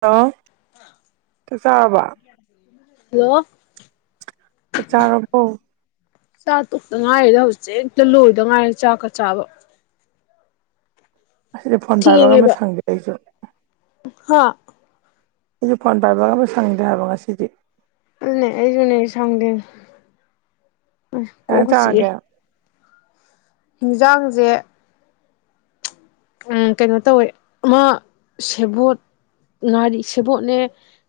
hello ꯆꯥꯛ ꯆꯥꯔꯕꯣ hello ꯆꯥꯛ ꯆꯥꯔꯕꯣ ꯆꯥꯛ ꯇꯣꯛꯇ ꯉꯥꯏꯔꯤꯗ ꯍꯧꯖꯤꯛꯇ ꯂꯣꯏꯗ ꯉꯥꯏꯔꯤ ꯆꯥꯛꯀ ꯆꯥꯕ ꯑꯁꯤꯗ ꯐꯣꯟ ꯄꯥꯏꯕꯒ ꯑꯝꯇ ꯊꯦꯡꯉꯦꯕ ꯁꯪꯗꯦ ꯑꯩꯁꯨ ꯍꯥ ꯑꯩꯁꯨ ꯐꯣꯟ ꯄꯥꯏꯕꯒ ꯑꯝꯇ ꯁꯪꯗꯦ ꯍꯥꯏꯕ ꯉꯁꯤꯗꯤ ꯑꯗꯨꯅꯦ ꯑꯩꯁꯨꯅꯦ ꯁꯪꯗꯦ ꯀꯩ ꯏꯟꯖꯥꯡ ꯀꯣꯛꯀ ꯆꯤꯛꯏ ꯆꯥꯔꯒꯦ ꯍꯤꯟꯖꯥꯡꯁꯦ ꯀꯩꯅꯣ ꯇꯧꯋꯦ ꯑꯃꯥ ꯁꯦꯕꯣꯠ ꯉꯥꯔꯤ ꯁꯦꯕꯣꯠꯅꯦ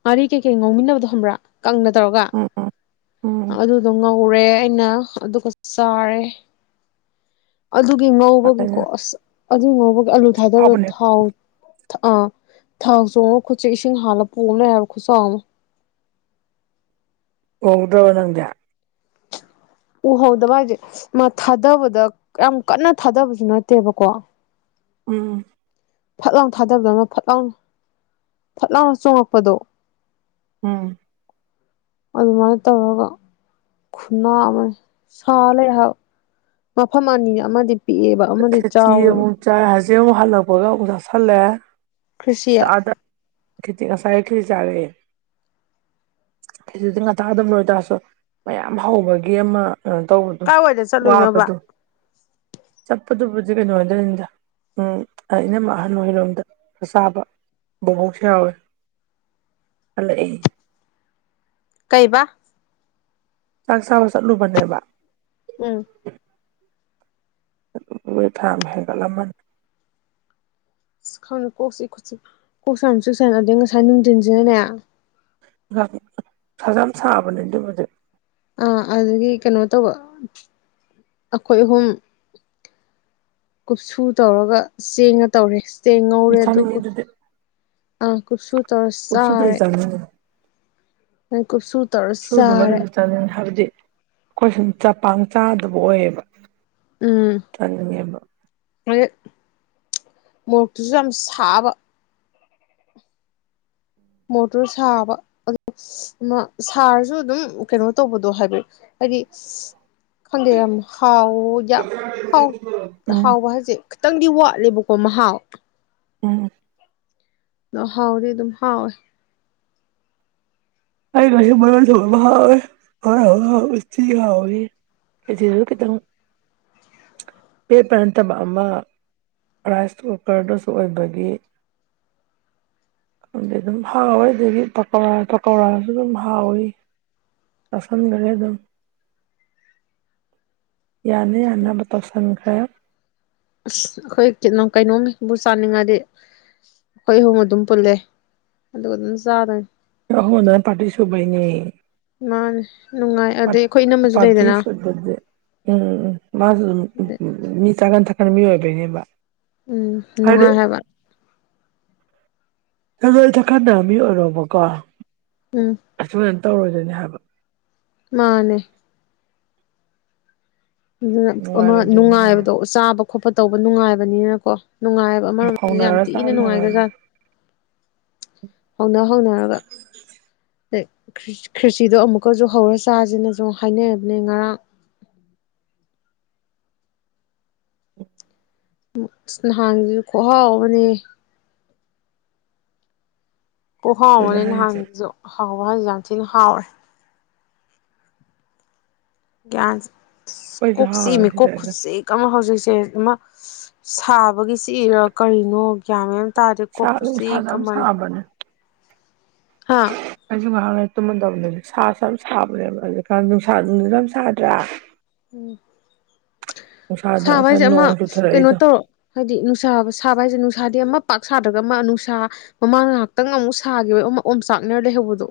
ꯉꯥꯔꯤ ꯀꯩꯀꯩ ꯉꯥꯎꯃꯤꯟꯅꯕꯗꯣ ꯈꯪꯕ꯭ꯔꯥ ꯀꯪꯅ ꯇꯧꯔꯒ ꯎꯝ ꯎꯝ ꯎꯝ ꯑꯗꯨꯗꯣ ꯉꯧꯔꯦ ꯅ ꯑꯗꯨꯒ ꯆꯥꯔꯦ ꯑꯗꯨꯒꯤ ꯉꯧꯕꯒꯤꯀꯣ ꯐꯔꯦꯅꯦ ꯑꯁ ꯑꯗꯨꯒꯤ ꯉꯧꯕꯒꯤ ꯑꯂꯨ ꯊꯥꯗꯕꯗ ꯑꯍꯥꯎꯕꯅꯦ ꯊꯥꯎ ꯑ ꯊꯥꯎ ꯆꯣꯡꯉ ꯈꯨꯠꯁꯦ ꯏꯁꯤꯡ ꯍꯥꯥꯟꯂ ꯄꯣꯝ ꯂꯩꯔꯦ ꯍꯥꯏꯕ ꯈꯨꯠꯁꯦ ꯈꯨꯆꯥꯎ ꯑꯃ ꯎꯍꯧꯗ꯭ꯔꯕ ꯅꯪꯗꯤ ꯎꯍꯧꯗꯕ ꯍꯥꯏꯁꯦ ꯃꯥ ꯊꯥꯗꯕꯗ ꯌꯥꯝ ꯀꯟꯅ ꯊꯥꯗꯕꯁꯨ ꯅꯠꯇꯦꯕꯀꯣ ꯎꯝ ꯐꯠ ꯂꯥꯎꯅ ꯊꯥꯗꯕꯗꯅ ꯐꯠ ꯂꯥꯎꯅ ꯐꯠ ꯂꯥꯎꯅ ꯆꯣꯉꯛꯄꯗꯣ ꯎꯝ ꯑꯗꯨꯃꯥꯏꯅ ꯇꯧꯔꯒ ꯈꯨꯅꯥ ꯑꯃ ꯁꯥ ꯂꯩ ꯍꯥꯏꯕ ꯃꯐꯝ ꯃꯅꯤ ꯑꯃꯗꯤ ꯄꯤꯛꯑꯦꯕ ꯑꯃꯗꯤ ꯆꯥꯎꯋꯦꯕ ꯆꯦ ꯃꯣ ꯍꯜꯂꯛꯕꯒꯕꯨ ꯆꯥꯁꯜꯂꯦ ꯀ꯭ꯁꯤꯌꯥ ꯀꯈꯤꯁꯥꯏꯈꯜ ꯆꯥꯔꯦ ꯀꯖꯤꯗꯤ ꯉꯥꯛꯇꯥꯒꯗꯕꯅ ꯑꯣꯏꯇꯥꯔꯁꯨ ꯃꯌꯥꯝ ꯍꯧꯕꯒꯤ ꯑꯃ ꯇꯧꯕꯗꯣ ꯀꯥꯏꯋꯥꯏꯗ ꯆꯠꯂꯨꯏꯅꯣꯕ ꯋꯥꯕꯗꯣ ꯑꯞꯄꯗꯨꯕꯨꯗꯤ ꯀꯩꯅꯣ ꯑꯣꯏꯗꯣꯏꯅꯤꯗ ꯎꯝ ꯑꯩꯅ ꯑꯍꯜ ꯑꯣꯏꯔꯣꯝꯗ ꯆꯥꯕ ꯕꯣꯛꯁꯌꯥꯋ ꯑꯣꯏ ꯍ ꯑꯩ ꯀꯩꯕ ꯆꯥꯛ ꯆꯥꯕ ꯆꯠꯂꯨꯕꯅꯦꯕ ꯎꯝ ꯊ ꯑꯃ ꯍꯦꯒ ꯂꯝꯃꯟ ꯁꯤ ꯈꯥꯎꯅ ꯀꯣꯁꯤꯣ ꯀꯣꯁꯥꯎꯅꯁꯨ ꯁꯅꯗ ꯉꯁꯥ ꯅꯨꯅꯨꯡꯗꯟꯁꯤꯅꯦ ꯁꯖꯥꯝ ꯁꯥꯕꯅꯤ ꯑꯗꯨꯕꯗ ꯑꯗꯨꯗꯒꯤ ꯀꯩꯅꯣ ꯇꯧꯕ ꯑꯩꯈꯣꯏ ꯑꯍꯨꯝ ꯀꯨꯞꯁꯨ ꯇꯧꯔꯒ ꯆꯦꯡꯉ ꯇꯧꯔꯦ ꯆꯦꯡ ꯉꯧꯔꯦ ꯑꯗꯨ ꯆꯥꯅꯤꯡꯉꯦ ꯑꯗꯨꯗꯤ ꯑ ꯀꯨꯞꯁꯨ ꯇꯧꯔ ꯀꯨꯞꯁꯨꯇꯩ ꯆꯥꯔꯦ ꯆꯥꯅꯤꯡꯉꯦ ꯈꯨ ꯁꯨ ꯁꯨ ꯑꯗꯨꯃ ꯑꯗꯨ ꯆꯠꯅꯤꯡ ꯍꯥꯏꯕꯗꯤ ꯑꯩꯈꯣꯏ ꯁꯨꯝ ꯆꯄꯥꯡ ꯆꯥꯗꯕ ꯑꯣꯏꯌꯦꯕ ꯎꯝ ꯊꯉꯦꯃ ꯑꯗꯩ ꯃꯣꯔꯣꯛꯇꯨꯁꯨ ꯌꯥꯝ ꯁꯥꯕ ꯃꯣꯇꯣꯔ ꯁꯥꯕ ꯁꯥꯔꯁꯨ ꯑꯗꯨꯝ ꯀꯩꯅꯣ ꯇꯧꯕꯗꯣ ꯍꯥꯏꯐꯗꯤ ꯍꯥꯏꯗꯤ ꯈꯪꯗꯦꯔ ꯍꯥꯎꯗ ꯍꯥꯎ ꯎꯝ ꯍꯥꯎꯕ ꯍꯥꯏꯁꯦ ꯈꯤꯇꯪꯗꯤ ꯋꯥꯠꯂꯦꯕꯀꯣ ꯃꯍꯥꯎ ꯎꯝ ꯑ ꯍꯥꯎꯗꯤ ꯑꯗꯨꯝ ꯍꯥꯎꯣꯏ ꯑꯤ ꯌꯧꯒꯤꯛ [unintelligible] [unintelligible] ꯀ ꯀꯇ ꯄ ꯄꯔꯇꯝꯕ ꯔꯥꯏꯁ ꯀꯨꯀꯔꯗꯨꯁꯨ ꯑꯣꯏꯕꯒꯤ ꯑꯗꯨ ꯍꯥꯎꯗꯗꯤ ꯄ ꯀꯧꯔꯥꯁꯨ ꯑꯗꯨꯝ ꯍꯥꯎꯋꯤ ꯆꯥꯥꯁꯟꯈꯔꯦ ꯑꯗꯨꯝ ꯌꯥꯅꯤ ꯌꯥꯝꯅꯥꯕꯇ ꯁꯪꯒ꯭ꯔ ꯑꯁ ꯑꯩꯈꯣꯏ ꯀꯩꯅꯣꯝꯕꯨ ꯆꯥꯅꯤꯡꯉꯗꯤ ꯑꯩꯈꯣꯏ ꯑꯍꯨꯝ ꯑꯗꯨꯝ ꯄꯨꯜꯂꯦ ꯑꯗꯨꯒ ꯑꯗꯨꯝ ꯆꯥꯗꯣꯏꯅꯤ ꯑ ꯍꯣ ꯅ ꯄꯥꯇꯁꯨ ꯩꯅꯤ ꯃꯥꯅꯦ ꯅꯨꯡꯉꯥꯏ ꯑꯗꯩ ꯑꯩꯈꯣꯏ ꯏꯅꯝꯃꯁꯨ ꯂꯩꯗꯅ ꯄꯔꯖ ꯁꯦ ꯎꯝ ꯃꯥ ꯃꯤ ꯆꯒ ꯊ ꯈꯔꯃꯤ ꯑꯣꯏꯕꯩꯅꯦꯕ ꯎꯝ ꯍꯥꯏꯗꯤ ꯅꯨꯡꯉꯥꯏ ꯍꯥꯏꯕ ꯍ ꯊ ꯈꯥꯟꯅꯃꯤ ꯑꯣꯏꯔꯕꯀꯣ ꯎꯝ ꯇꯧꯔꯣꯏꯗꯣꯏꯅꯤ ꯍꯥꯏꯕ ꯃꯥꯅꯦ ꯑꯗꯨꯅ ꯑꯃ ꯅꯨꯡꯉꯥꯏꯔꯣꯏꯗꯣꯏꯅꯦ ꯍꯥꯏꯕ ꯅꯨꯡꯉꯥꯏꯕꯗꯣ ꯆꯥꯕ ꯈꯣꯠꯄ ꯇꯧꯕ ꯅꯨꯡꯉꯥꯏꯕꯅꯤꯅꯀꯣ ꯅꯨꯡꯉꯥꯏꯕ ꯑꯃꯔꯣꯝꯗ ꯌꯥꯝ ꯍꯧꯅꯔ ꯆꯥꯛ ꯊꯤꯅ ꯊꯣꯡꯉꯗꯤ ꯅꯨꯡꯉꯥꯏꯈ꯭ꯔꯖꯥꯠ ꯍꯧꯅ ꯍꯧꯅꯔꯒ ꯈ꯭ꯔꯤꯁꯤꯗꯣ ꯑꯃꯨꯛꯀꯁꯨ ꯍꯧꯔ ꯆꯥꯁꯤꯅꯁꯨ ꯍꯥꯏꯅꯕꯅꯦ ꯉꯔꯥꯡ [inaudible] ꯅꯍꯥꯟꯒꯤ ꯈꯍꯥꯎ ꯑꯃꯅꯦ ꯑꯣ ꯑꯗꯨꯅꯦ ꯍꯥꯎꯕꯅꯦ ꯍꯥꯏꯁꯦ ꯅꯍꯥꯟꯁꯤꯁꯨ ꯍꯥꯎꯕ ꯍꯥꯏꯥꯟꯁꯨ ꯌꯥꯝ ꯊꯤꯅ ꯍꯥꯎꯔꯦ ꯌꯥ ꯑꯩꯈꯣꯏꯁꯨ ꯀꯣꯛ ꯍꯥꯎꯔꯦ ꯁꯤꯃꯤ ꯁꯤꯗꯩꯗ ꯀꯣꯛꯁꯦ ꯀꯃ ꯍꯖ ꯆꯦ ꯑꯃ ꯁꯥꯕꯒꯤꯁꯤ ꯏꯔ ꯀꯔꯤꯅꯣ ꯀꯒ꯭ꯌꯥꯃꯦꯟ ꯁꯥ ꯇꯥꯔꯦꯀꯣꯈꯨꯁꯤ ꯅꯨꯡꯁꯥꯁꯨ ꯌꯥꯝ ꯀꯃꯅꯤ ꯁꯥꯕꯅꯦ ꯑꯥ ꯅꯨꯡ ꯉꯥꯡ ꯂꯩ ꯇꯨꯝꯃꯟꯗꯕꯅꯤ ꯁꯥꯁꯨ ꯌꯥꯝ ꯁꯥꯕꯅꯦꯕ ꯑꯗꯨꯖꯤꯛꯀꯥꯟ ꯅꯨꯡꯁꯥ ꯅꯨꯡꯗꯤ ꯌꯥꯝ ꯁꯥꯗ꯭ꯔꯦꯥ ꯎꯝ ꯅꯨꯡꯁꯥꯗꯣ ꯁꯥꯕ ꯉꯁꯥꯏ ꯍꯥꯏꯁꯦ ꯑꯃ ꯅꯣꯡ ꯀꯩꯅꯣ ꯆꯨꯊꯔꯛꯏꯗꯣ ꯇꯧꯔꯣ ꯍꯥꯏꯗꯤ ꯅꯨꯡꯁꯥꯕ ꯁꯥꯕ ꯍꯥꯏꯁꯦ ꯅꯨꯡꯁ ꯅꯨꯡꯁꯥꯗꯤ ꯑꯃ ꯄꯥꯛ ꯁꯥꯗ꯭ꯔꯒ ꯑꯃ ꯅꯨꯡꯁꯥ ꯃꯃꯥꯡ ꯉꯍꯥꯛꯇꯪ ꯑꯃꯨꯛ ꯁꯥꯈꯤꯕ ꯑꯃꯛ ꯑꯣꯝ ꯆꯥꯛꯅꯔ ꯂꯩꯍꯧꯕꯗꯣ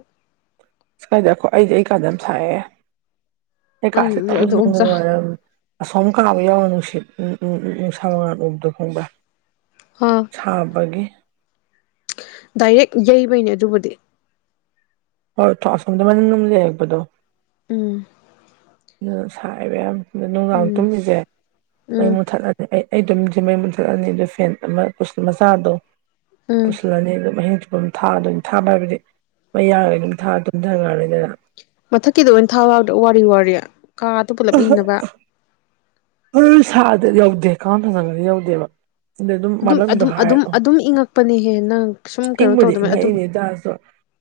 ꯁ ꯀꯥꯏꯗꯈꯣ ꯑꯩꯁꯦ ꯑꯩ ꯀꯥꯟꯗ ꯁꯥꯏꯑꯦ ꯍ ꯀꯥꯁꯦ ꯇ ꯑꯗꯨ ꯑꯣꯝꯆꯥꯛ ꯅꯪꯒꯔ ꯑꯁꯣꯝ ꯀꯥꯕ ꯌꯥꯎꯔꯣ ꯅꯨꯡꯁꯤꯠ ꯎꯝ ꯎꯝ ꯎꯝ ꯅꯨꯡꯁꯥ ꯃꯉꯥꯜ ꯎꯕꯗꯣ ꯈꯪꯕ꯭ꯔꯥ ꯑꯥ ꯁꯥꯕꯒꯤꯦ ꯗꯥꯏꯔꯦꯛ ꯌꯩꯕꯩꯅꯦ ꯑꯗꯨꯕꯨꯗꯤ ꯍꯣꯏ ꯑꯁꯝꯗ ꯃꯅꯤ ꯅ ꯂꯩꯕꯗꯣ ꯎꯝ ꯑꯗꯨ ꯁꯥꯏꯕ ꯌꯥꯝ ꯅꯨꯡꯗꯥꯡ ꯎꯝ ꯇꯨꯝꯃꯤꯁꯦ ꯃꯩ ꯎꯝ ꯃꯨꯊꯠꯂꯅꯤ ꯑꯩ ꯑꯩ ꯑꯗꯨꯝ ꯃꯌ ꯃꯨꯟꯊꯠꯂꯅꯤ ꯑꯗꯨ ꯐꯦꯟ ꯑꯃ ꯃꯆꯥꯗꯣ ꯎꯝ ꯄꯨꯁꯤꯜꯂꯅꯤ ꯑꯗꯨ ꯃꯍ ꯑꯗꯨꯝ ꯊꯥ ꯑꯗꯨ ꯊꯥꯕ ꯍꯥꯏꯕꯗꯤ ꯃꯩ ꯌꯥꯔꯒ ꯑꯗꯨꯝ ꯊꯥ ꯇꯨꯝꯊꯈ꯭ꯔꯅꯤꯗꯅ ꯃꯊꯛꯀꯤꯗ ꯑꯣꯏꯅ ꯊꯥꯎ ꯌꯥꯗ ꯋꯥꯔꯤ ꯋꯥ ꯀꯥꯗ ꯄꯨꯂꯞ ꯏꯪꯅꯕ ꯁꯥꯗ ꯌꯧꯗꯦ ꯀ ꯐꯖꯒꯗꯤ ꯌꯧꯗꯦꯕ ꯑꯗ ꯑꯗꯨꯝ ꯃꯅꯨꯡꯗ ꯑꯗꯨꯝ ꯍꯥꯏ ꯑꯗꯨꯝ ꯑꯗꯨꯝ ꯏꯪꯉꯛꯄꯅꯦꯍꯦꯟꯅꯪ ꯏꯪꯕꯨꯗꯤ ꯏꯪꯉꯏꯅꯦꯗꯁꯨ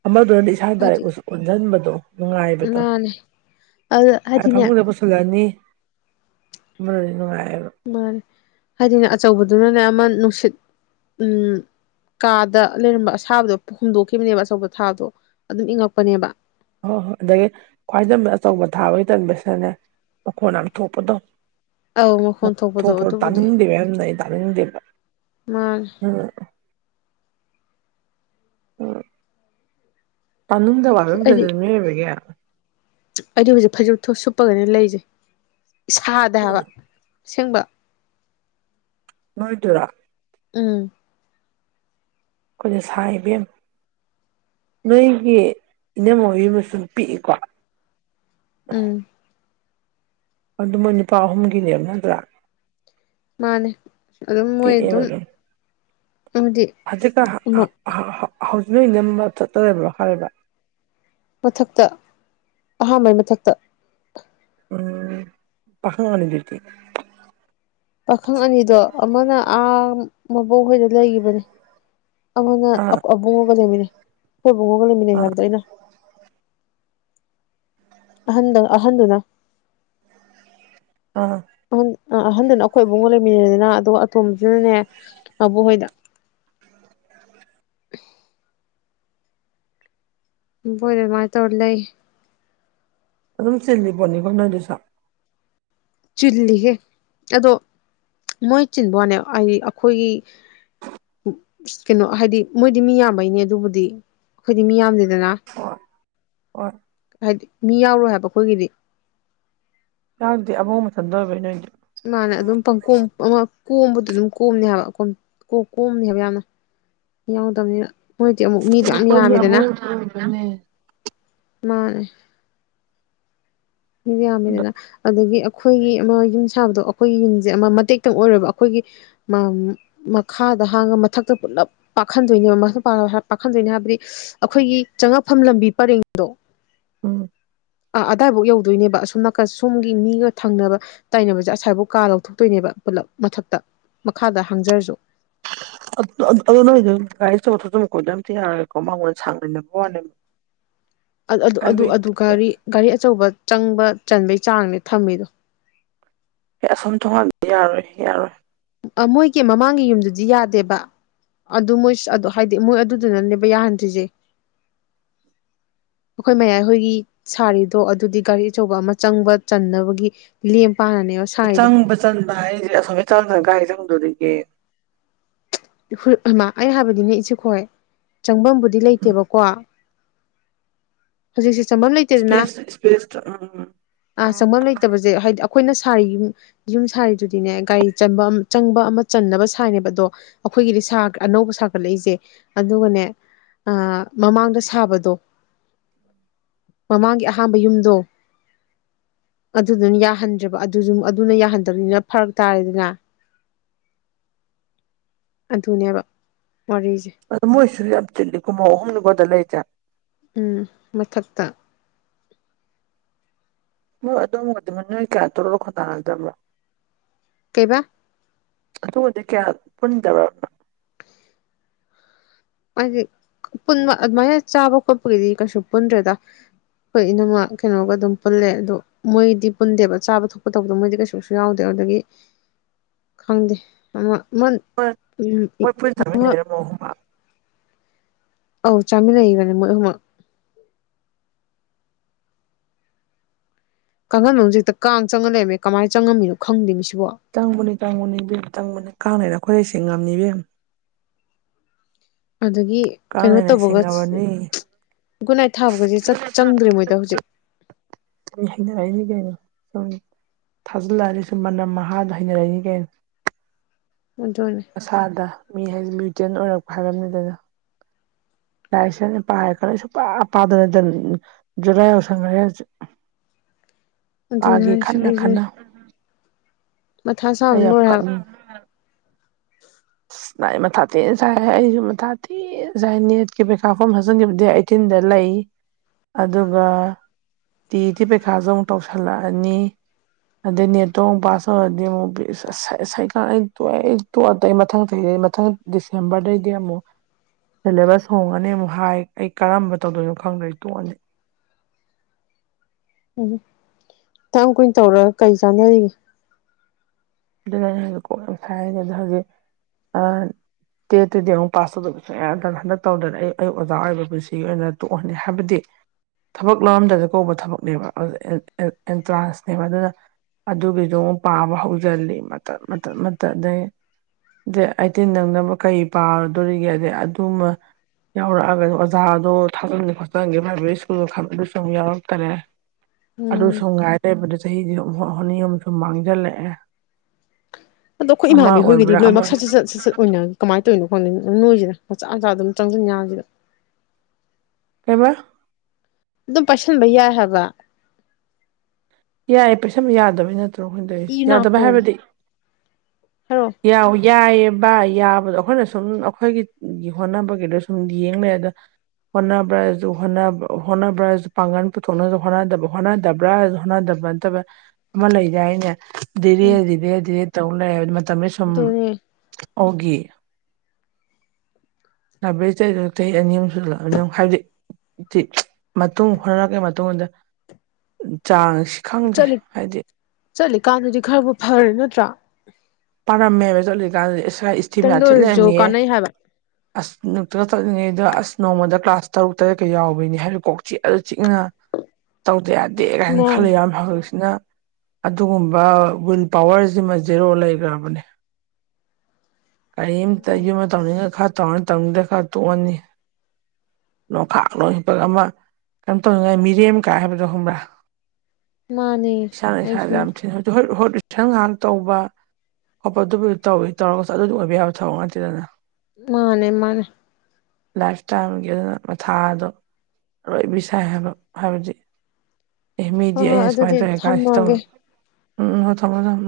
ꯑꯃꯗꯨꯅ ꯏꯁꯥ ꯍꯥꯏꯗꯤ ꯥꯏꯔꯤꯛꯄꯨꯁꯨ ꯑꯣꯟꯁꯤꯟꯕꯗꯣ ꯅꯨꯡꯉꯥꯏꯕꯗꯣ ꯃꯥꯅꯦ ꯑꯗꯨ ꯑ ꯍꯥꯏꯗꯤꯅꯦ ꯐꯥꯃꯨꯡꯅ ꯄꯨꯁꯜꯂꯅꯤ ꯅꯨꯡꯉꯥꯏ ꯃꯥꯦ ꯍꯥꯏꯗꯤꯅꯦ ꯑꯆꯧꯕꯗꯨꯅꯅꯦ ꯑꯃ ꯅꯨꯡꯁꯤꯠ ꯎꯝ ꯀꯥꯗ ꯂꯩꯔꯝꯕ ꯑꯁꯥꯕꯗꯣ ꯍꯨꯝꯗꯣꯛꯈꯤꯕꯅꯦꯕ ꯑꯆꯧꯕ ꯊꯥꯕꯗꯣ ꯑꯗꯨꯝ ꯏꯪꯉꯛꯄꯅꯦꯕ ꯍꯣꯏ ꯍꯣꯏ ꯑꯗꯒꯤ ꯈ꯭ꯋꯥꯏꯗꯒꯤ ꯑꯆꯧꯕ ꯊꯥꯕꯒꯤ ꯆꯟꯁꯤꯅꯅꯦ ꯃꯈꯣꯏꯅꯅ ꯊꯣꯛꯄꯗꯣ ꯑꯧ ꯃꯈꯣꯟ ꯊꯣꯛꯄꯗꯣ ꯇꯥꯅꯤꯡꯗꯦꯕꯔꯝꯗꯩꯗ ꯑꯗꯨꯗꯤ ꯃꯥ ꯎ ꯃꯅꯨꯡꯗ ꯑꯩꯗꯤ ꯋꯥꯔꯝꯗ꯭ꯔꯗ ꯅꯏꯕꯒꯦ ꯑꯩꯗꯤ ꯍꯧꯖꯤꯛ ꯐꯁꯨ ꯁꯨꯞꯄꯒꯅꯦ ꯂꯩꯁꯦ ꯏꯁꯥꯗ ꯍꯥꯏꯕ ꯎꯝ ꯁꯦꯡꯕ ꯅꯣꯏ ꯇꯨꯔꯥ ꯎꯝ ꯑꯩꯈꯣꯏꯗꯤ ꯁꯥ ꯏꯕꯦꯝ ꯅꯣꯏꯒꯤ ꯏꯅꯝ ꯍꯕꯤ ꯑꯃꯁ ꯄꯤꯛꯏꯀꯣ ꯎꯝ ꯑꯗꯨꯃ ꯅꯨꯄꯥ ꯑꯍꯨꯝꯒꯤꯅꯦꯕ ꯅꯠꯇ꯭ꯔꯥ ꯃꯥꯅꯦ ꯑꯗꯨꯝ ꯃꯣꯏ ꯑꯗꯨꯝ ꯍꯥꯏꯗꯤ ꯍꯧꯖꯤ ꯀ ꯍꯧꯖꯤꯛꯅꯖꯤꯅ ꯂꯞ ꯆꯠꯇꯕ꯭ꯔ ꯍꯥꯏꯔꯦꯕ ꯃꯊꯛꯇ ꯑꯍꯥꯟꯕꯩ ꯃꯊꯛꯇ ꯎꯝ ꯄꯈꯉ ꯃꯅꯤꯗꯤꯔꯛꯇꯦ ꯄꯥꯈꯪ ꯑꯅꯤꯗꯣ ꯑꯃꯅ ꯑꯥ ꯃꯕꯨꯡꯈꯣꯏꯗ ꯂꯩꯈꯤꯕꯅꯦ ꯑꯃꯅ ꯑꯥ ꯑꯕꯨꯡꯉꯒ ꯂꯩꯃꯤꯅꯦ ꯑꯩꯈꯣꯏꯕꯨꯡꯉꯣꯒ ꯂꯩꯃꯤꯟꯅꯩ ꯑꯥ ꯍꯥꯏꯕꯗꯣ ꯑꯩꯅ ꯑꯍꯟꯗꯪ ꯑꯍꯟꯗꯨꯅ ꯑꯥ ꯑ ꯑ ꯑꯍꯟꯗꯨꯅ ꯑꯩꯈꯣꯏ ꯏꯕꯨꯡꯉꯣ ꯂꯩꯃꯤꯟꯅꯅꯤꯅ ꯑꯗꯣ ꯑꯇꯣꯝꯕꯁꯤꯅꯅꯦ ꯃꯕꯣꯛꯍꯣꯏꯗ ꯄꯨ ꯃꯥ ꯇꯧꯔ ꯂꯩ ꯑꯗꯨ ꯑꯗꯨꯝ ꯁꯤꯜꯂꯤ ꯄꯣꯅꯤ ꯀꯅ ꯁꯥ ꯆꯤꯜꯂꯤꯍꯦ ꯑꯗꯣ ꯃꯣꯏ ꯆꯤꯟꯕ ꯋꯥꯅꯦ ꯍꯥꯏꯗꯤ ꯑꯩꯈꯣꯏꯒꯤ ꯀꯩꯅꯣ ꯍꯥꯏꯗꯤ ꯃꯣꯏꯗꯤ ꯃꯤ ꯌꯥꯝꯕꯩꯅꯦ ꯑꯗꯨꯕꯨꯗꯤ ꯑꯩꯈꯣꯏꯗꯤ ꯃꯤ ꯌꯥꯝꯗꯦꯗꯅ ꯍꯣꯏ ꯍꯣꯏ ꯍꯥꯏꯗꯤ ꯃꯤ ꯌꯥꯎꯔꯣꯏ ꯍꯥꯏꯕ ꯈꯣꯏꯒꯤꯗꯤ ꯌꯥꯎꯗꯦ ꯑꯕꯣꯕꯊꯟꯗ ꯑꯣꯏꯕꯒꯤ ꯅꯣꯏꯗ ꯃꯥꯅꯦ ꯑꯗꯨꯝ ꯄꯪꯀꯣꯝ ꯀꯣꯝꯕꯗ ꯑꯗꯨꯝ ꯀꯣꯝꯅꯦ ꯍꯥꯏꯕ ꯀꯣꯝꯅꯤ ꯍꯥꯏꯕ ꯌꯥꯝꯅ ꯌꯥꯎꯗꯕꯅꯤꯅ ꯃꯣꯏ ꯑꯃꯨꯛ ꯃꯤꯗꯣ ꯌꯥꯝ ꯑꯩꯈꯣꯏꯅ ꯌꯥꯝꯃꯤꯗꯅ ꯑꯕꯣꯛ ꯑꯣꯏꯕꯅꯦ ꯃꯥꯅꯦ ꯑꯗꯣ ꯌꯥꯃꯤꯗꯅ ꯑꯗꯒꯤ ꯑꯩꯈꯣꯏꯒꯤ ꯑꯃ ꯌꯨꯝ ꯁꯥꯕꯗꯣ ꯑꯩꯈꯣꯏꯒꯤ ꯌꯨꯝꯁꯦ ꯑꯃ ꯃꯇꯦꯛꯇꯪ ꯑꯣꯏꯔꯕ ꯑꯩꯈꯣꯏꯒꯤ ꯃꯈꯥ ꯃꯊꯛꯇ ꯄꯨꯂꯞ ꯄꯥꯛꯍꯟꯗꯣꯏꯅꯦ ꯄꯥꯛꯍꯟꯗꯣꯏꯅꯦ ꯍꯥꯏꯕꯗꯤ ꯑꯩꯈꯣꯏꯒꯤ ꯆꯪꯉꯛꯐꯝ ꯕꯤꯄꯥꯔꯦꯡꯗꯣ ꯎꯝ ꯑ ꯑꯗꯕ ꯌꯧ ꯗꯣꯏꯅꯦꯕ ꯑꯁꯣꯝ ꯅꯥꯀ ꯁꯣꯝꯒꯤ ꯃꯤꯒ ꯊꯪꯅꯕ ꯇꯥꯏꯅꯕꯁꯦ ꯑꯁꯥꯏꯕꯨꯥꯎ ꯀꯥ ꯂꯧꯊꯣꯛꯇꯣꯏꯅꯦꯕ ꯄꯨꯂꯞ ꯃꯊꯛꯇ ꯃꯈꯥꯗ ꯍꯥꯡꯖꯔꯁꯨ ꯑꯗꯨꯣ ꯅꯣꯏꯗ ꯒꯥꯔꯤ ꯆꯊꯣꯛꯆ ꯃꯈ ꯈꯣꯏꯗ ꯑꯝꯇ ꯌꯥꯔꯒꯦꯀꯣ ꯃꯉꯣꯟꯗ ꯁꯥꯡꯅꯅꯕ ꯋꯥꯅꯦ ꯒꯥꯔꯤ ꯒꯥꯔꯤ ꯑꯆꯧꯕ ꯆꯪꯕ ꯆꯟꯕꯩ ꯆꯥꯡꯅꯦ ꯊꯝꯃꯤꯗꯣ ꯑꯁꯝ ꯊ ꯍ ꯏꯔꯣꯏ ꯏ ꯌꯥꯔꯣꯏ ꯃꯣꯏꯒꯤ ꯃꯃꯥꯡꯒꯤ ꯌꯨꯝꯗꯨꯗꯤ ꯌꯥꯗꯦꯕ ꯑꯗꯨ ꯃꯣꯏ ꯑꯗꯨ ꯍꯥꯏꯗꯤ ꯃꯣꯏ ꯑꯗꯨꯗꯨꯅꯅꯦꯕ ꯌꯥꯍꯟꯗ꯭ꯔꯤꯁꯦ ꯎ [inaudible] ꯑꯩꯈꯣꯏ ꯃꯌꯥꯏꯍꯣꯏꯒꯤ ꯁꯥꯔꯤꯗꯣ ꯑꯗꯨꯗꯤ ꯒꯥꯔꯤ ꯑꯆꯧꯕ ꯑꯃ ꯆꯪꯕ ꯆꯟꯅꯕꯒꯤ ꯂꯦꯝ ꯄꯥꯅꯅꯦꯕ ꯁꯥꯔꯤꯗꯣ ꯆꯪꯕ ꯆꯟꯕ ꯍꯥꯏꯁꯦ ꯑꯁꯣ ꯆꯪꯗꯒꯥꯏ ꯆꯪꯗꯗꯒꯤ ꯍꯃ ꯑꯩ ꯍꯥꯏꯕꯗꯤꯅꯦ ꯏꯁꯨꯦ ꯈꯣꯏ ꯆꯪꯐꯝꯕꯨꯗꯤ ꯂꯩꯇꯦꯕꯀꯣ ꯍꯧꯖꯤ ꯆꯪꯕꯝ ꯂꯩꯇꯦꯗꯅ ꯏꯁꯄꯦꯁ ꯏꯁꯄꯦꯁꯇ ꯎꯝ ꯑ ꯆꯪꯕꯝ ꯂꯩꯇꯕꯁꯦ ꯍꯥꯏꯗꯤ ꯑꯩꯈꯣꯏꯅ ꯁꯥꯔꯤ ꯌꯨꯝ ꯌꯨꯝ ꯁꯥꯔꯤꯗꯨꯗꯤꯅꯦ ꯒꯥꯔꯤ ꯆꯟꯕ ꯆꯪꯕ ꯑꯃ ꯆꯟꯅꯕ ꯁꯥꯥꯏꯅꯦꯕ ꯑꯗꯣ ꯈꯣꯏꯒꯤꯗꯤ ꯑꯅꯧꯕ ꯁꯥꯒꯠꯂꯛꯏꯁꯦ ꯑꯗꯨꯒꯅꯦ ꯑ ꯃꯃꯥꯡꯗ ꯁꯥꯕꯗꯣ ꯃꯃꯥꯡꯒꯤ ꯑꯍꯥꯟꯕ ꯌꯨꯝꯗꯣ ꯑꯗꯨꯗꯨꯅ ꯌꯥꯍꯟꯗ꯭ꯔꯦꯕ ꯑꯗꯨꯁꯨ ꯑꯗꯨꯅ ꯌꯥꯍꯟꯗꯕꯅꯤꯅ ꯐꯔꯛ ꯇꯥꯔꯦꯗꯅ ꯑꯗꯨꯨꯅꯦꯕ ꯑ ꯃꯣꯏꯁꯤꯁꯨ ꯌꯥꯝ ꯆꯤꯜꯂꯤ ꯀꯨꯝꯃꯧ ꯑꯍꯨꯝꯗꯨꯒꯗ ꯂꯩꯁꯦ ꯎꯝ ꯃꯊꯛꯇ ꯃꯣꯏ ꯑꯗꯨꯗꯣꯝꯒꯗꯤꯃ ꯅꯣꯏ ꯀꯌꯥ ꯇꯔꯒ ꯈꯣꯟꯗꯥꯅꯗꯕ꯭ꯔꯣ ꯀꯩꯕꯥ ꯑꯗꯨꯕꯨꯗꯤ ꯀꯌꯥ ꯄꯨꯟꯗ꯭ꯔꯅꯣ [inaudible] ꯍꯥꯏꯗꯤ ꯄꯨꯟꯕ ꯑꯗꯨꯃꯥꯏꯅ ꯆꯥꯕ ꯈꯣꯠꯄꯒꯤꯗꯤ ꯀꯩꯁꯨ ꯄꯨꯟꯗ꯭ꯔꯦꯗ ꯍꯣꯏ ꯏꯅꯃ ꯀꯩꯅꯣꯒ ꯑꯗꯨꯝ ꯄꯨꯜꯂꯦ ꯑꯗꯣ ꯃꯣꯏꯗꯤ ꯄꯨꯟꯗꯦꯕ ꯆꯥꯕ ꯊꯣꯛꯄ ꯇꯧꯕꯗꯣ ꯃꯣꯏꯗꯤ ꯀꯩꯁꯨ ꯌꯥꯎꯗꯦ ꯑꯗꯒꯤ ꯈꯪꯗꯦ ꯑꯃ ꯃ ꯃꯣꯏ ꯃꯣꯏ ꯄꯨꯟ ꯎꯝ ꯍ ꯆꯥꯃꯤꯟꯅꯩꯔ [inaudible] ꯃꯧ ꯑꯍꯨꯝ ꯑꯧ ꯆꯥꯃꯤ ꯂꯩꯏ ꯃꯅꯤ ꯀꯥꯡꯈꯜꯂꯅꯨꯡ ꯍꯦꯛꯇ ꯀꯥꯡ ꯆꯪꯉ ꯂꯩꯔꯝꯃꯦ ꯀꯃꯥꯏꯅ ꯆꯪꯉꯝꯃꯤꯅꯣ ꯈꯪꯗꯦ ꯃꯤ ꯁꯤꯐꯥꯎ ꯇꯪꯕꯅꯤ ꯇꯪꯕꯅꯤ ꯏꯕꯦꯝ ꯇꯪꯕꯅꯤ ꯀꯥꯡꯅꯅꯈꯣꯏꯔꯁꯦ ꯉꯝꯅꯤꯕꯦꯝ ꯑꯗꯒꯤ ꯀ ꯀꯩꯅꯣ ꯂꯩꯅꯦ ꯇꯧꯕꯒ ꯁꯤꯡꯉꯕꯅꯤ ꯒꯨꯗ ꯅꯥꯏꯠ ꯊꯥꯕꯒꯁꯦ ꯆꯪꯗ꯭ꯔꯦ ꯃꯣꯏꯗ ꯍꯧꯖꯤꯛ ꯍꯥꯏꯒ [inaudible] ꯁꯨꯝ ꯊꯥꯖꯤꯜꯂꯛꯑꯅꯤ ꯁꯨꯝ ꯃꯅꯝ ꯃꯍꯥꯗ ꯍꯩꯅꯔꯛꯏꯅꯤ ꯀꯩꯅ ꯑꯗꯨꯅꯦ ꯑꯁꯥꯗ ꯃꯤ ꯍꯥꯏꯁꯦ ꯃ꯭ꯌꯨꯇꯦꯟ ꯑꯣꯏꯔꯛꯄ ꯍꯥꯏꯕꯅꯩꯗꯅ ꯂꯥꯏꯁꯦ ꯄꯥꯏ ꯈꯂꯥ ꯁꯨꯡ ꯄꯥꯗꯅ ꯖꯨꯔ ꯌꯥꯎꯁꯪꯈ꯭ꯔ ꯑꯗꯨꯅꯦ ꯄꯥꯒꯦ ꯍꯥꯏꯁꯦ ꯈꯟꯅ ꯑꯩꯁꯨꯅꯦ ꯈꯟꯅ ꯃꯊꯥ ꯑꯩ ꯁꯥꯕꯅ ꯌꯥꯝ ꯂꯣꯏꯔꯦ ꯍꯥꯏꯕ ꯀꯂꯤ ꯃꯊꯥ ꯇꯤ ꯁꯥꯏ ꯑꯩꯁꯨ ꯃꯊꯥ ꯇꯤ ꯁꯥꯏ ꯅꯦꯠꯀꯤ ꯄꯩꯀꯥꯐꯝ ꯍꯥꯖꯤꯟꯈꯤꯕꯗꯤ ꯑꯩꯠꯇꯤꯟꯗ ꯂꯩ ꯐ ꯑꯗꯨꯒ ꯇꯦꯀꯤ ꯄꯩꯈꯥꯁꯨ ꯑꯃꯨꯛ ꯇꯧꯁꯜꯂꯛꯑꯅꯤ ꯑꯗꯩ ꯅꯦꯠꯇꯣ ꯑꯃꯨꯛ ꯄꯥꯁ ꯇꯧꯔꯗꯤ ꯑꯃꯨꯛ ꯁꯥꯏꯀꯛꯇꯣꯛꯑꯦꯛꯇ ꯑ ꯑꯩ ꯃꯊꯪ ꯆꯍꯤ ꯑꯩ ꯃꯊꯪ ꯗꯤꯁꯦꯝꯕꯔꯗꯒꯤꯗꯤ ꯑꯃꯨꯛ ꯁꯦꯂꯦꯕꯁ ꯍꯣꯡꯉꯅꯤ ꯑꯃꯨꯛ ꯍꯥꯏ ꯑꯩ ꯀꯔꯝꯕ ꯇꯧꯗꯣꯏꯅꯣ ꯈꯪꯗꯣꯏ ꯇꯣꯛꯑꯅꯤ ꯎꯝ ꯁꯨꯀꯌ꯭ꯥꯝ ꯀꯨꯏꯅ ꯇꯧꯔꯒ ꯀꯩ ꯆꯥꯟꯅꯔꯤ ꯑꯗꯨ ꯅꯀꯣ ꯌꯥꯝ ꯐꯥꯏꯅꯦ ꯑꯗꯨ ꯍꯦ ꯑ ꯇꯦꯠꯇꯨꯗꯤ ꯑꯃꯨꯛ ꯄꯥꯁ ꯇꯧꯗꯕ ꯁꯨꯀꯌꯥ ꯌꯥꯗꯕꯥ ꯍꯟꯗꯛ ꯇꯧꯗꯅ ꯑꯩ ꯑꯩ ꯑꯣꯖꯥ ꯑꯣꯏꯕ ꯄꯨꯟꯁꯤꯒꯤ ꯑꯣꯏꯅ ꯇꯣꯛꯍꯟꯅꯤ ꯍꯥꯏꯕꯗꯤ ꯊꯕꯛ ꯂꯧꯔꯝꯗꯗ ꯀꯧꯕ ꯊꯕꯛꯅꯦꯕ ꯑꯦꯟꯇ꯭ꯔꯥꯟꯁꯅꯦꯕ ꯑꯗꯨꯅ ꯑꯗꯨꯒꯤꯗꯨ ꯑꯃꯨꯛ ꯄꯥꯕ ꯍꯧꯖꯤꯜꯂꯤ ꯃꯇꯥꯠ ꯃꯇꯥꯠ ꯃꯇꯥꯠ ꯑꯗꯩ ꯗꯦꯇ ꯑꯩꯇꯤꯟ ꯅꯪꯅꯕ ꯀꯩ ꯄꯥꯔꯗꯣꯔꯤꯒꯦꯗ ꯑꯗꯨꯃ ꯌꯥꯎꯔꯛꯑꯒꯁꯨ ꯑꯣꯖꯥꯗꯣ ꯊꯥꯆꯟꯒꯦ ꯈꯣꯠꯆꯜꯟꯒꯦ ꯄ꯭ꯔꯥꯏꯚꯦꯠ ꯁ꯭ꯀꯨꯜ ꯑꯗꯨꯁꯨ ꯑꯃꯨꯛ ꯌꯥꯎꯔꯛꯇꯔꯦ ꯎꯝ ꯑꯗꯨꯁꯨ ꯉꯥꯏꯔꯦꯕꯗ ꯆꯍꯤꯁꯤ ꯍꯅꯤ ꯑꯨꯝ ꯁꯨꯝ ꯃꯥꯡꯁꯤꯜꯂꯛꯑꯦ ꯑꯗꯣ ꯑꯩꯈꯣꯏ ꯏꯃꯥꯟꯕꯤ ꯑꯣꯏꯕ꯭ꯔꯥ ꯑꯃ ꯍꯣꯏꯒꯤꯗꯤꯣꯏꯅꯃꯛ ꯁꯠ ꯆꯠ ꯁꯠꯆꯠ ꯑꯣꯏꯅ ꯀꯃꯥꯏꯅ ꯇꯧꯔꯤꯅꯣ ꯅꯣꯏꯁꯤꯗ ꯃꯆꯥ ꯃꯆꯥ ꯑꯗꯨꯝ ꯆꯪꯁꯤꯟ ꯌꯥꯁꯤꯗ ꯀꯩꯍꯥꯌꯕꯥ ꯑꯗꯨꯝ ꯄꯥꯏꯁꯤꯟꯕ ꯌꯥꯏ ꯍꯥꯏꯕ ꯌꯥꯏ ꯄꯩꯁꯥ ꯌꯥꯗꯕꯩ ꯅꯠꯇ꯭ꯔꯣ ꯏ ꯑꯩꯈꯣꯏꯅꯗꯧꯔꯤꯁ ꯌꯥꯗꯕ ꯅꯥꯀꯨ ꯍꯥꯏꯕꯗꯤ ꯍꯥꯏꯔꯣ ꯌꯥ ꯍꯧꯏ ꯌꯥꯏꯑꯌꯦ ꯌꯥꯕꯗꯣ ꯑꯩꯈꯣꯏꯅ ꯁꯨꯝ ꯑꯩꯈꯣꯏꯒꯤ ꯍꯣꯠꯅꯕꯒꯤꯗꯣ ꯁꯨꯝ ꯌꯦꯡꯂꯡꯦ ꯑꯗ ꯍꯣꯠꯅꯕ꯭ꯔꯥꯁꯨ ꯍꯣꯅꯕ ꯍꯣꯠꯅꯕ꯭ꯔꯥꯁꯨ ꯄꯥꯡꯒꯜ ꯄꯨꯊꯣꯛꯅꯕꯁꯨ ꯍꯣꯠꯅꯗ ꯍꯣꯠꯅꯗꯕ꯭ꯔꯥ ꯍꯣꯠꯅꯗꯕ ꯅꯠꯇꯕ ꯑꯃ ꯂꯩꯗꯤ ꯍꯥꯏꯅꯦ ꯗꯤꯔꯦ ꯎꯝ ꯗꯤꯔꯦ ꯗꯤꯔꯦ ꯇꯧ ꯂꯩ ꯇꯃꯤ ꯁꯨꯝ ꯑꯗꯨꯅꯦ ꯎꯒ ꯂꯕꯦꯗ ꯆꯍꯤ ꯑꯅꯤ ꯑꯨ ꯁꯂꯥꯛꯑꯅꯤꯨꯛ ꯍꯥꯏꯕꯗꯤ ꯃꯇꯨꯡ ꯍꯣꯠꯅꯔꯛꯦ ꯃꯇꯨꯡꯗ ꯆꯠꯂꯤꯀꯥꯟꯗꯨꯗꯤ ꯈꯔꯕꯨ ꯐꯔꯦ ꯅꯠꯇ꯭ꯔꯥ ꯄꯥꯔꯝꯃꯦꯕ ꯆꯠꯂꯤꯀꯥꯟꯗ ꯏꯁꯥ ꯏꯁꯇꯤꯞꯅꯥ ꯈꯤꯇꯪꯗ ꯑꯣꯏꯔꯁꯨ ꯆꯠꯂꯛꯑꯝꯃꯤꯌꯦ ꯀꯥꯟꯅꯩ ꯍꯥꯏꯕ ꯑꯁ ꯅꯨꯡꯇꯒ ꯆꯠꯂꯤꯉꯩ ꯑꯗꯨꯒꯗ ꯑꯁ ꯅꯣꯡꯃꯗ ꯀ꯭ꯂꯥꯁ ꯇꯔꯨꯛ ꯇꯔꯦꯠꯀ ꯌꯥꯎꯕꯩꯅꯤ ꯍꯥꯏꯕꯗꯤ ꯀꯣꯛ ꯆꯤꯛꯂ ꯆꯤꯛꯅ ꯇꯧꯗ ꯌꯥꯗꯦ ꯀꯥꯏꯅ ꯈꯂ ꯃꯥꯅꯦ ꯌꯥꯃꯤ ꯍꯧꯖꯤꯛꯁꯤꯅ ꯑꯗꯨꯒꯨꯝꯕ ꯋꯤꯜ ꯄꯋꯔꯁꯤꯃ ꯖꯦꯔꯣ ꯂꯩꯈ꯭ꯔꯕꯅꯦ ꯀꯔꯤꯝꯇ ꯌꯨꯝꯗ ꯇꯧꯅꯤꯡꯉꯒ ꯈꯔ ꯇꯧꯔꯅꯤ ꯇꯧꯅꯤꯡꯗꯦ ꯈꯔ ꯇꯣꯛꯑꯅꯤ ꯅꯣꯡꯐꯥꯛꯂꯣꯏ ꯍꯄ ꯑꯃ ꯀꯩꯅꯣ ꯇꯧꯅꯤꯡꯉꯥꯏ ꯃꯤꯔꯦꯝ ꯀꯥꯏ ꯍꯥꯏꯕꯗꯣ ꯍꯪꯕ꯭ꯔꯥ ꯃꯥꯅꯦ ꯁ ꯑꯩꯁꯨ ꯁ ꯈꯤꯇꯪ ꯉꯥꯏꯍꯥꯛ ꯇꯧꯕ ꯈꯣꯠꯄ ꯑꯗꯨꯕꯨ ꯇꯧꯋꯤ ꯇꯧꯔꯒꯁꯨ ꯑꯗꯨꯗꯤ ꯑꯣꯏꯕ ꯌꯥꯕ ꯊꯕꯛ ꯅꯠꯇꯦꯗꯅ ꯃꯥꯅꯦ ꯃꯥꯅꯦ ꯂꯥꯏꯐ ꯇꯥꯏꯝꯒꯤ ꯑꯗꯨꯅ ꯃꯊꯥꯗꯣ ꯂꯔꯣꯏꯕꯤ ꯁꯥꯏ ꯍꯥꯏꯕ ꯍꯥꯏꯕꯗꯤ ꯑꯦ ꯍꯣꯏ ꯃꯤꯗꯤ ꯍꯣꯏ ꯑꯩꯅ ꯁꯃꯥꯏꯅ ꯑꯗꯨꯗꯤ ꯇꯧꯋꯦ ꯀꯁꯤ ꯇꯧ ꯊꯝꯃꯒꯦ ꯎꯝ ꯊꯝꯃꯣ ꯊꯝꯃꯣ